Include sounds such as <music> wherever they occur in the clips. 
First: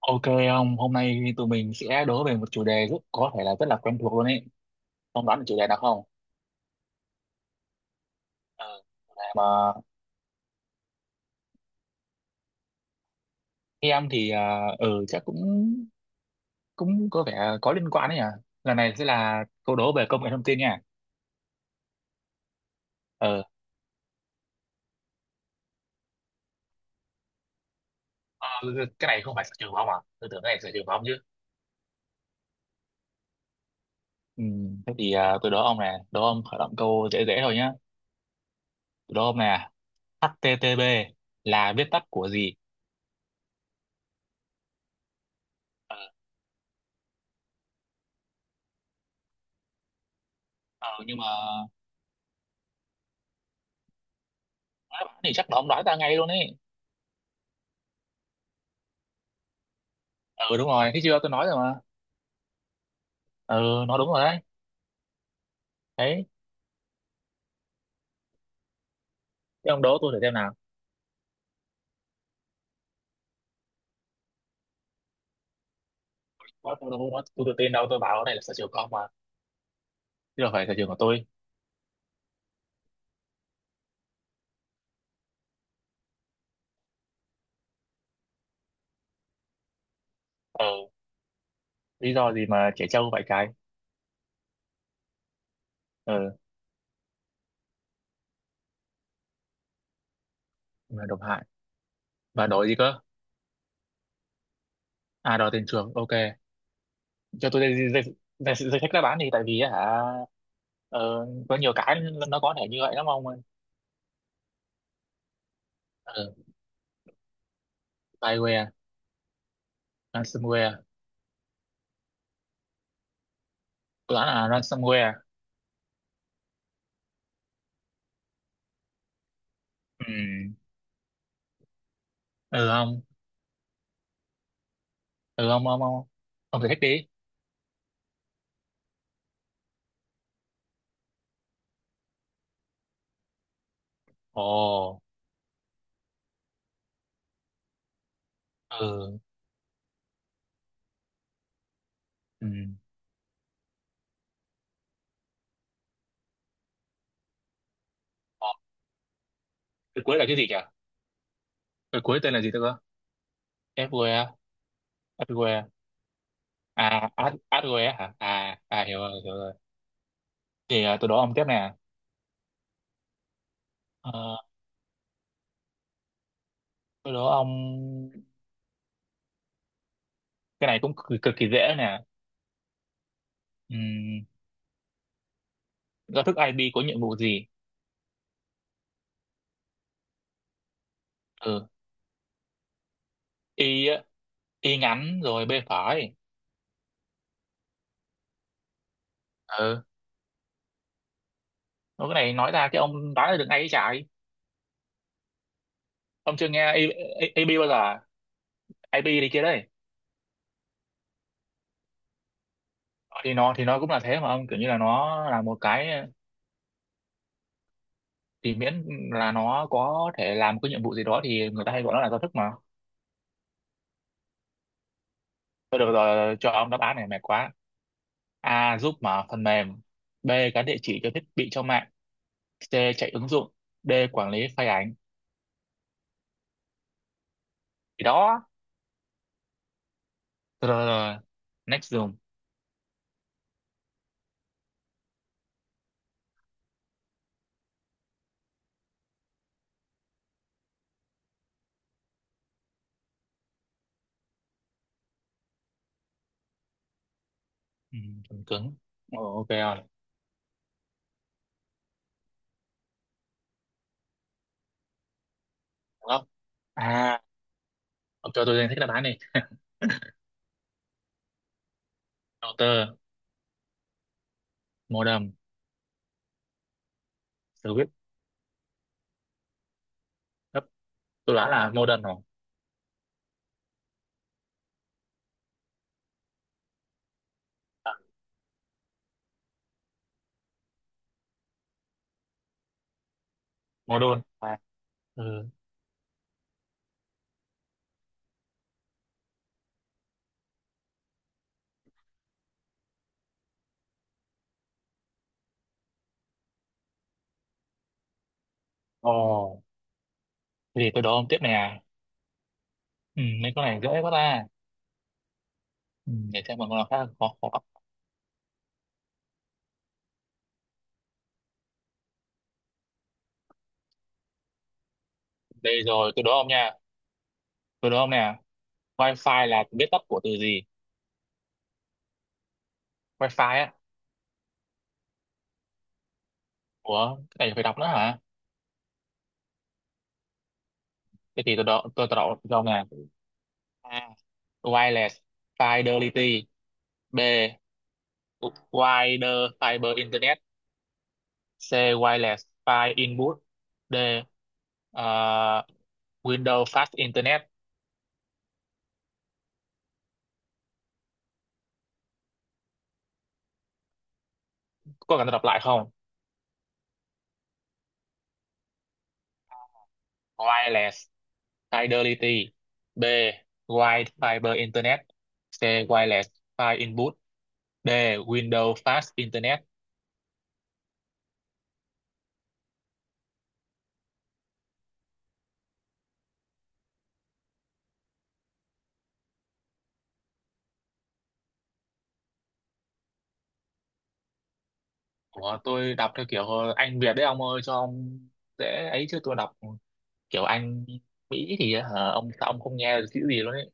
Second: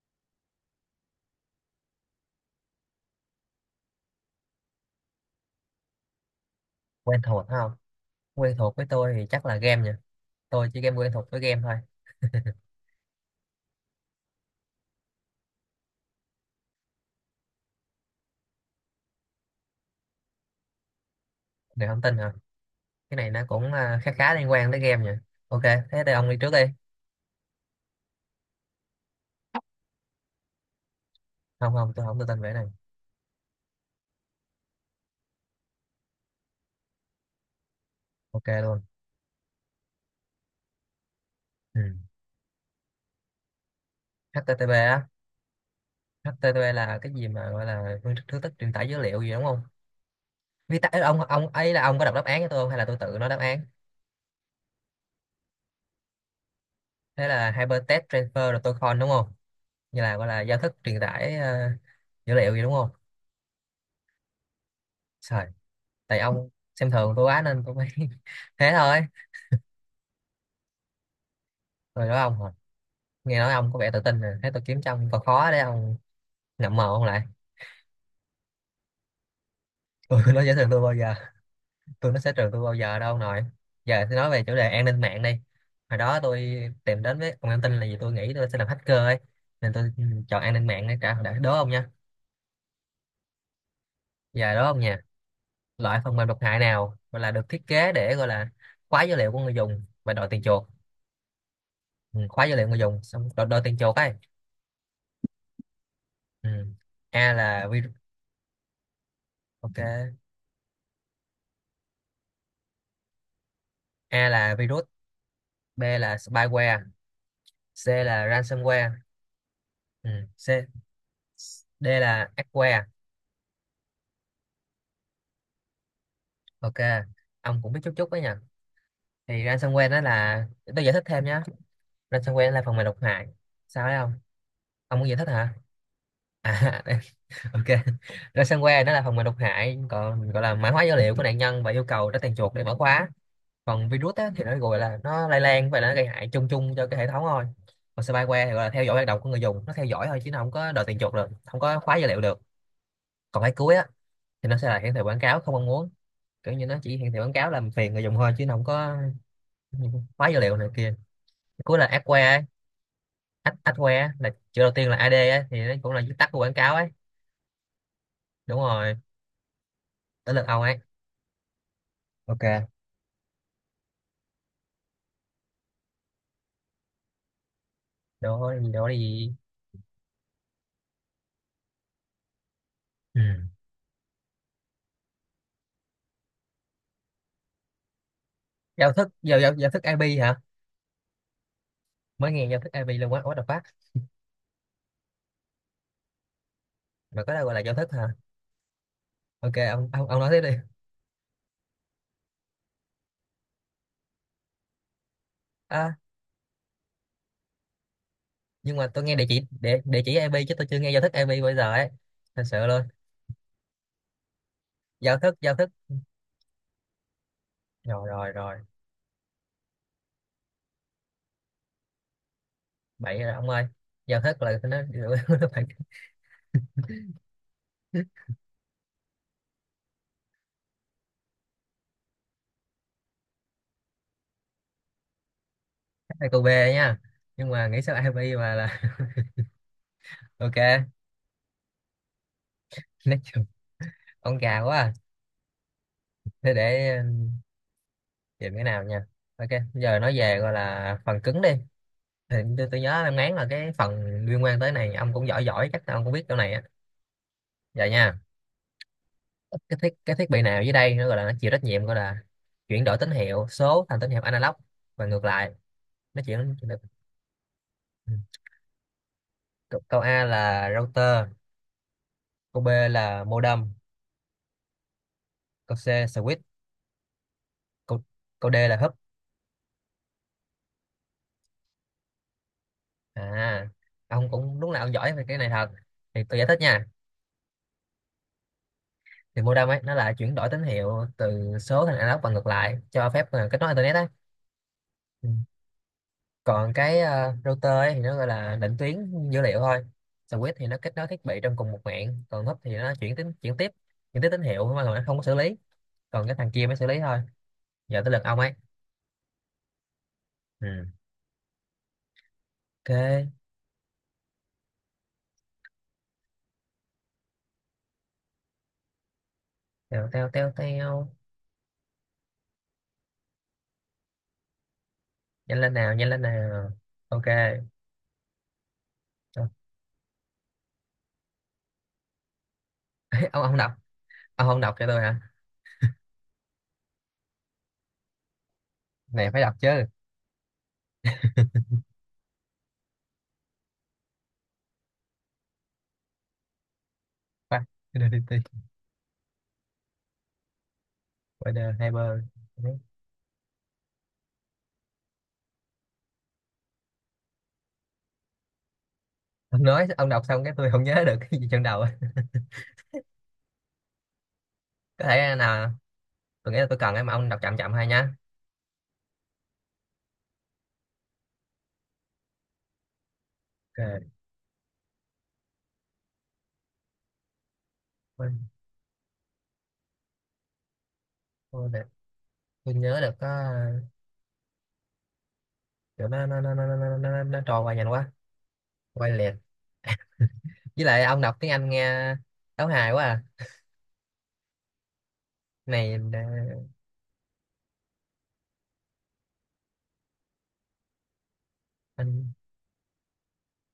Ok ông, hôm nay tụi mình sẽ đố về một chủ đề rất có thể là rất là quen thuộc luôn ấy. Ông đoán được chủ đề nào không? Quen thuộc phải không? Quen thuộc Ờ, với tôi chủ đề thì Mà chắc là game nha. Tôi chỉ game quen thuộc với game thôi. em thì à, ừ chắc cũng cũng có vẻ có liên quan đấy nhỉ. Lần này sẽ là câu đố về công nghệ thông tin nha. Người không tin hả? Cái này nó Ờ, cũng khá khá liên quan tới game nha. Ok, thế thì ông đi trước đi. ờ, cái này không phải sở trường của ông à? Tôi tưởng cái này sở trường của ông chứ. Không không, tôi không tự tin về cái này. ừ, thế thì tôi đố ông này, đố ông khởi động câu dễ dễ thôi nhá. Ok luôn. Tôi đố ông này, HTTP là ừ. viết tắt của gì? HTTP á. Ờ, HTTP là cái gì mà gọi là phương thức thứ tức truyền tải dữ liệu gì đúng không? Viết Ờ, tắt ấy, nhưng ông mà ông ấy là ông có đọc đáp án cho tôi không hay là tôi tự nói đáp án? nói bạn thì chắc là ông đoán ra ngay luôn ấy. Thế là hypertext transfer protocol đúng không? Như là gọi là Ừ giao đúng thức rồi, truyền thấy chưa? Tôi tải nói rồi mà. dữ liệu gì đúng không? ừ nó đúng rồi đấy Trời, tại đấy ông xem thường tôi quá nên tôi mới <laughs> thế thôi. Thế ông đố tôi thử xem nào. Rồi đó ông, nghe nói ông có vẻ tự tin nè, thấy tôi kiếm cho ông còn khó đấy ông. Nó Ngậm mồm không đố ông nó lại. tôi tự tin đâu, tôi bảo này là sở trường của ông mà, <laughs> Tôi chứ nó đâu sẽ phải trường sở tôi trường bao của giờ, tôi. tôi nó sẽ trường tôi bao giờ đâu ông nội. Giờ thì nói về chủ đề an ninh mạng đi. Hồi đó tôi tìm đến với ông an tin là vì tôi nghĩ tôi sẽ làm hacker ấy, nên tôi chọn an ừ ninh mạng để trả đã đố ông nha. Lý do gì mà trẻ trâu vậy cái. Giờ đố ông nha, loại phần mềm ừ độc hại nào gọi là được thiết kế để gọi là khóa dữ liệu của người dùng và đòi tiền chuộc. mà độc hại Ừ, Khóa và dữ đổi liệu gì người cơ? dùng xong đòi tiền chuộc ấy. À, đòi tiền chuộc, ok. Ừ. A Cho tôi là danh virus. danh danh danh sách đáp án đi, tại vì á Ok, hả? Có nhiều cái nó có thể như vậy lắm ông ơi. A là virus, B là ừ spyware, C là Spyware, ransomware. Ừ. C. ransomware. D là Aqua. Tôi đoán là ransomware. Ok, ông cũng biết chút chút đấy nhỉ. Thì ransomware nó là, ừ tôi giải thích thêm nhé, ransomware là ừ phần mềm độc ông hại. Sao đấy ông muốn giải thích ừ hả? ông ông ông ông giải thích à, đi. <laughs> ok. Ransomware nó là phần mềm độc hại, còn gọi là mã hóa dữ liệu của nạn nhân và yêu cầu trả tiền chuộc để mở khóa. Còn virus á, thì nó gọi là Ồ nó lây lan và nó gây hại chung chung cho cái hệ thống thôi. Còn spyware thì gọi là theo dõi hoạt ừ động của người dùng, nó theo dõi thôi chứ nó không có đòi tiền chuộc được, không có khóa dữ liệu được. ừ Còn cái cuối á, thì nó sẽ là hiển thị quảng cáo không mong muốn, kiểu như nó chỉ hiển thị quảng cáo làm phiền người dùng thôi chứ Ờ, nó không có cái cuối là khóa cái dữ gì nhỉ? liệu này kia. Cuối là Cái cuối adware tên là ấy, gì tôi cơ? Adware á, là chữ đầu tiên là ad FWE, ấy, thì FWE. nó cũng là viết tắt của quảng cáo ấy. À, Ad- AdWe hả? Đúng À, à rồi, hiểu rồi, hiểu rồi. tới lượt ông ấy. Tôi đố ông tiếp nè. Ok, Ờ, tôi đố ông, đó gì đó gì. cái này cũng cực, cực kỳ dễ nè. ừ. Ừm, Giao thức IP có nhiệm vụ gì? Giao thức IP hả? Ừ, Mới nghe giao thức IP luôn, quá what the fuck. Y á, Y ngắn rồi B phải. Mà có đâu gọi là giao thức hả? Ok Ừ, ông nói tiếp đi. nói cái này nói ra cái ông đoán được ngay cái chạy. à, Ông chưa nghe IP bao giờ? À? nhưng mà tôi nghe IP địa đi chỉ kia đấy. Địa chỉ IP chứ tôi chưa nghe giao thức IP bao giờ ấy. Thật sự luôn. Thì nó cũng là thế mà ông, kiểu như là giao nó thức là giao một thức cái Rồi rồi thì rồi miễn là nó có thể làm cái nhiệm vụ gì đó thì người ta hay gọi nó là giao thức mà. Bậy rồi ông ơi, giao thức là nó <laughs> nó phải. Thôi được rồi, cho ông đáp án này mệt quá. A. Giúp mở phần mềm. B. Gắn địa chỉ cho thiết bị trong mạng. C. Chạy ứng dụng. D. Quản lý file ảnh. Ai cô B nha, nhưng mà nghĩ sao Thì IP đó. mà là <laughs> ok. Rồi, rồi, rồi. Next dùng. Nói chung ông già quá à. Thế để tìm cái nào nha. Ok, giờ nói về gọi là phần cứng đi. Thì tôi nhớ em ngán là cái phần liên quan tới này ông cũng giỏi giỏi, chắc ông cũng biết chỗ này á. Giờ Ừ, nha, Phần cứng. Ồ, ok rồi. Cái thiết bị nào dưới đây nó gọi là nó chịu trách nhiệm gọi là chuyển đổi tín hiệu số thành tín hiệu analog và ngược lại. Nó Gấp. chuyển. À, ông cho tôi danh sách đáp án đi. Câu câu A là router, câu B Router, là modem, modem, câu C switch, service. câu câu D là húp. Gấp. Tôi đoán là modem rồi. À, ông cũng lúc nào ông giỏi về cái này thật. Thì tôi giải thích nha. À, Thì modem ấy nó là chuyển đổi tín hiệu từ số thành analog và ngược lại, cho phép kết nối internet ấy. modem. À, Ừ. ừ. Còn cái router ấy thì nó gọi là định tuyến dữ liệu thôi. Switch thì nó kết nối thiết bị trong cùng một mạng. Còn húp thì nó chuyển tín chuyển tiếp, chuyển tiếp tín hiệu mà nó không có xử lý, còn cái thằng kia mới xử lý thôi. Giờ tới lượt ông ấy. Ồ, thế Ừ. thì tôi đố ông tiếp nè. Ừ, Ok. mấy con này dễ quá ta. Ừ, để xem một con nào khác khó khó. Teo teo teo teo, nhanh lên Đây nào nhanh rồi, lên tôi đố ông nào. nha. Ok. Tôi đố ông nè. Wi-Fi Ờ, là viết tắt của từ gì? <laughs> ông Wi-Fi ông đọc. á? Ông không đọc cho tôi hả? Ủa, cái này phải đọc nữa hả? Này phải đọc chứ. Thế thì tôi đọc đâu nè. A. Wireless Fidelity. B. Qua- identity, Wider Fiber Internet. wider C. hyper. Wireless File Input. D. ờ, Windows Fast Internet. Ông nói ông đọc xong cái tôi không nhớ được cái gì trong đầu, có Có cần tôi thể đọc lại nào. không? Tôi nghĩ là tôi cần ấy, mà ông đọc chậm chậm hay nhá. Wireless Fidelity. B. Ok. Wide Fiber Internet. C. Wireless File Input. D. tôi, Windows Fast Internet. tôi, để- tôi nhớ được có kiểu nó trôi qua nhanh quá, quay liệt. Với lại ông đọc tiếng Anh nghe đấu hài quá à. Ủa, Này tôi đọc theo kiểu Anh Việt đấy ông ơi, cho ông dễ ấy chứ tôi đọc kiểu Anh Mỹ thì hả, ông anh, sao ông không nghe được chữ gì luôn ấy.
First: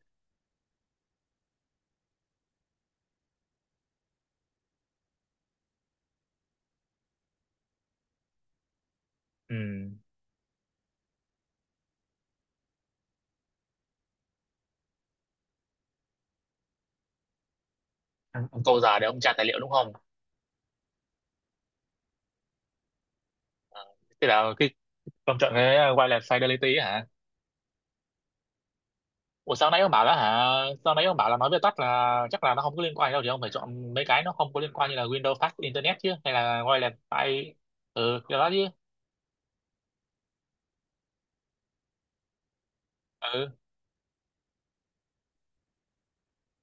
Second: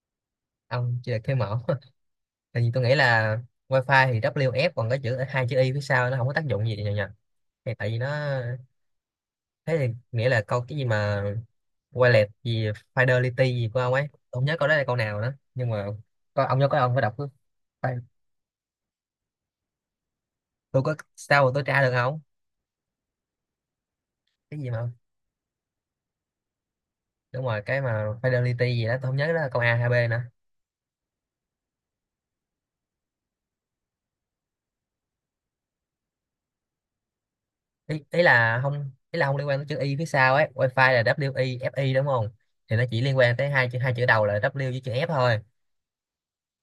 ông chưa được cái mẫu <laughs> tại vì tôi nghĩ là wifi thì WF, còn có chữ hai chữ y phía sau nó không có tác dụng gì nhờ nhờ. Thì tại vì nó, thế ừ. thì nghĩa là câu cái gì mà Wallet gì Fidelity gì của ông ấy, tôi không nhớ câu đó là câu nào nữa, nhưng mà có ông nhớ, có ông phải đọc cái. Ông câu giờ để ông tra tài liệu đúng không? Tôi có sao mà tôi tra được không? Thế là Cái gì cái mà ông chọn cái wireless fidelity ấy hả? đúng rồi, cái mà Fidelity gì đó, tôi không nhớ đó là Ủa câu sao A nãy hay ông bảo B là nữa. hả, sao nãy ông bảo là nói viết tắt là chắc là nó không có liên quan đâu thì ông phải chọn mấy cái nó không có liên quan như là Windows Fast Internet chứ, hay là wireless file. Ừ, Ý cái đó là chứ. không, ý là không liên quan tới chữ Y phía sau ấy. Wi-Fi là W I F I đúng không? Thì nó chỉ liên quan tới ừ hai chữ đầu là W với chữ F thôi.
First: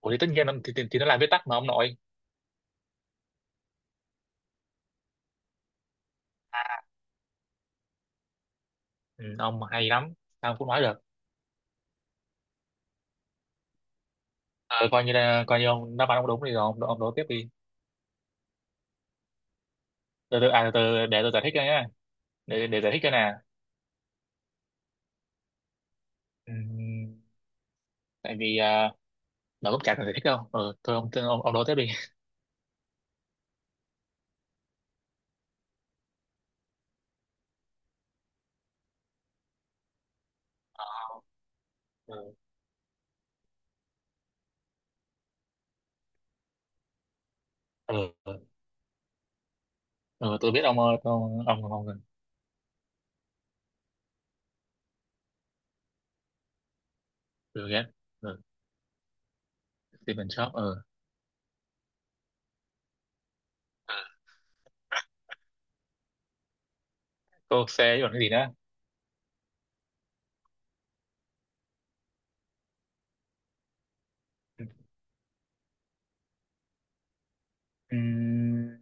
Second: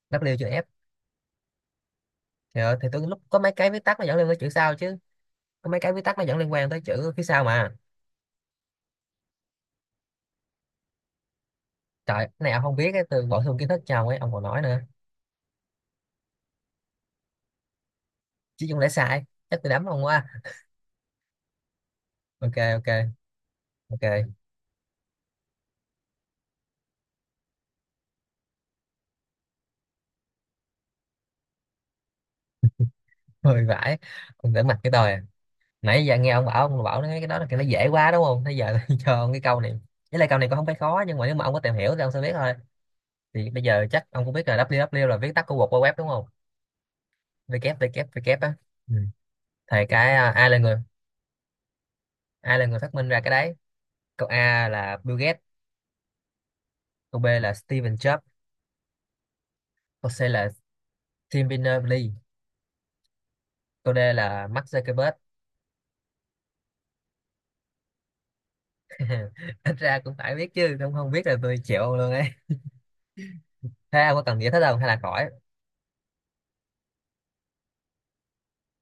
Ủa thì tất W chữ nhiên nó- F. thì nó là viết tắt mà ông nội. Thì, thì tôi lúc có mấy cái viết tắt nó dẫn liên quan tới chữ sau chứ, có mấy cái viết tắt nó dẫn liên quan tới À, chữ phía sau mà. ừ, ông hay lắm, sao cũng nói được. Trời, cái này ông không biết ấy, tôi bổ sung kiến thức cho ông ấy ông còn nói nữa. Ờ, coi như là coi như ông đáp án ông đúng thì rồi ông đố tiếp đi. Chứ không lẽ sai, chắc tôi đấm ông quá. Từ từ à từ từ để tôi giải thích cho nhé, Ok. Để Ok. giải thích cho nè. Ok. Ừm, Tại vì à, nó cũng chả cần giải thích đâu, ừ, thôi ông đố tiếp đi. Hơi vãi, ông đỡ mặt cái tôi à. Nãy giờ nghe ông bảo, ông bảo nói cái đó là cái nó dễ quá đúng không, thế giờ <laughs> tôi cho ông cái câu này. Với lại câu này cũng không phải khó, nhưng mà nếu mà ông có tìm hiểu thì ông sẽ biết ừ, thôi. Thì bây giờ chắc ông cũng biết là www là viết tắt của World Wide Web đúng không? ừ, Www á. Ừ. Thì cái ừ, ai tôi là biết người, ông ông. ai là người phát minh ra cái đấy? Câu A là Bill Gates, câu B là Ừ, ghét. Steven Jobs, Ừ, câu C Steven là Jobs, ừ. Tim Berners-Lee, câu D là Mark Zuckerberg. Cô xe còn cái gì nữa? <laughs> Ít ra cũng phải biết chứ, không không biết là tôi chịu ông luôn ấy. Thế ông có cần giải thích không hay là khỏi? Ừm,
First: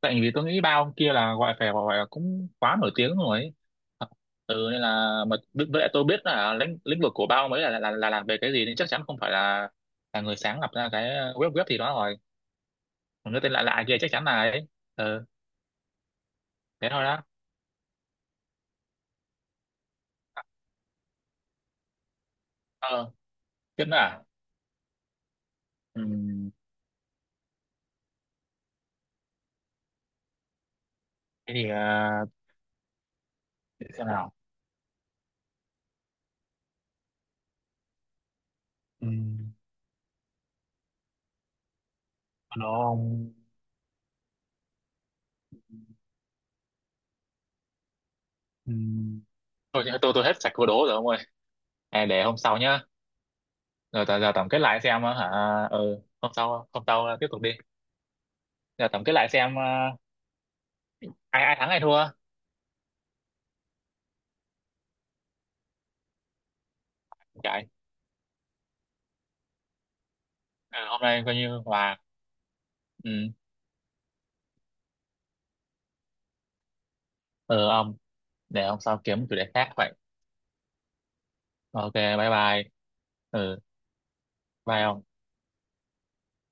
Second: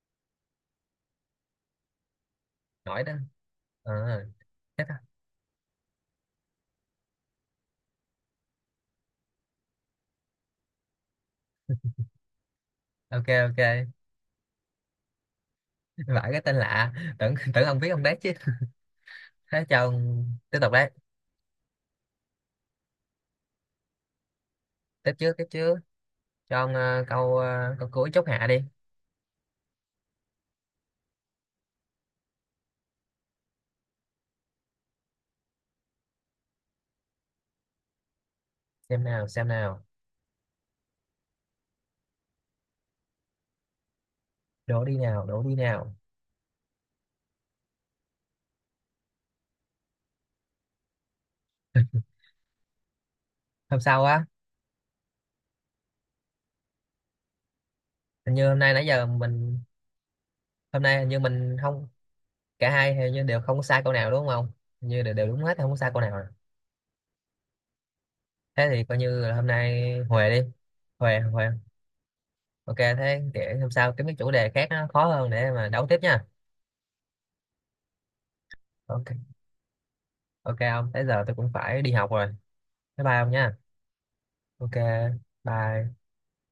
tại vì tôi nghĩ ba ông kia là gọi phải gọi là cũng quá nổi Nổi đó. tiếng rồi ấy. Ờ, Ờ, ừ nên thế thôi. là mà bi- với lại tôi biết là lĩnh lĩnh vực của ba ông ấy là làm về cái gì nên chắc chắn không phải là người sáng lập ra cái web web gì đó rồi. Ok. Còn cái tên Ok. lạ lạ kia chắc chắn là ấy. Ừ, Vãi cái tên thế lạ. thôi đó. Tưởng Tưởng ông biết ông đấy chứ. Thế cho ông tiếp tục đấy. Ờ, tiếp nữa à? Tiếp trước. ừ. Cho ông câu, câu cuối chốt hạ đi. Thế thì để xem nào. Ừ. Xem nào. nó ông Đổ đi nào. ừ. Thôi tôi hết sạch câu đố rồi ông ơi, à, để hôm sau nhá. Hôm sau Rồi á? giờ tổng kết lại xem hả, ừ hôm sau, hôm sau tiếp tục đi. Hình như hôm nay nãy Giờ tổng giờ kết lại xem mình, hôm nay hình như ai mình ai thắng ai không, thua. cả hai hình như đều không có sai câu nào đúng không? Hình như đều đúng hết, không có sai câu nào. Chạy. Thế thì coi như là hôm nay huề đi. Ờ, hôm Huề nay coi huề. như hòa. Ok, thế ừ để hôm sau kiếm cái chủ đề khác nó khó hơn để mà đấu tiếp nha. ừ ông, để hôm sau Ok. kiếm chủ đề khác vậy. Ok ông, tới giờ tôi cũng phải đi Ok học rồi. bye bye. Bye bye ông nha. Ừ, Ok. bye ông. Bye.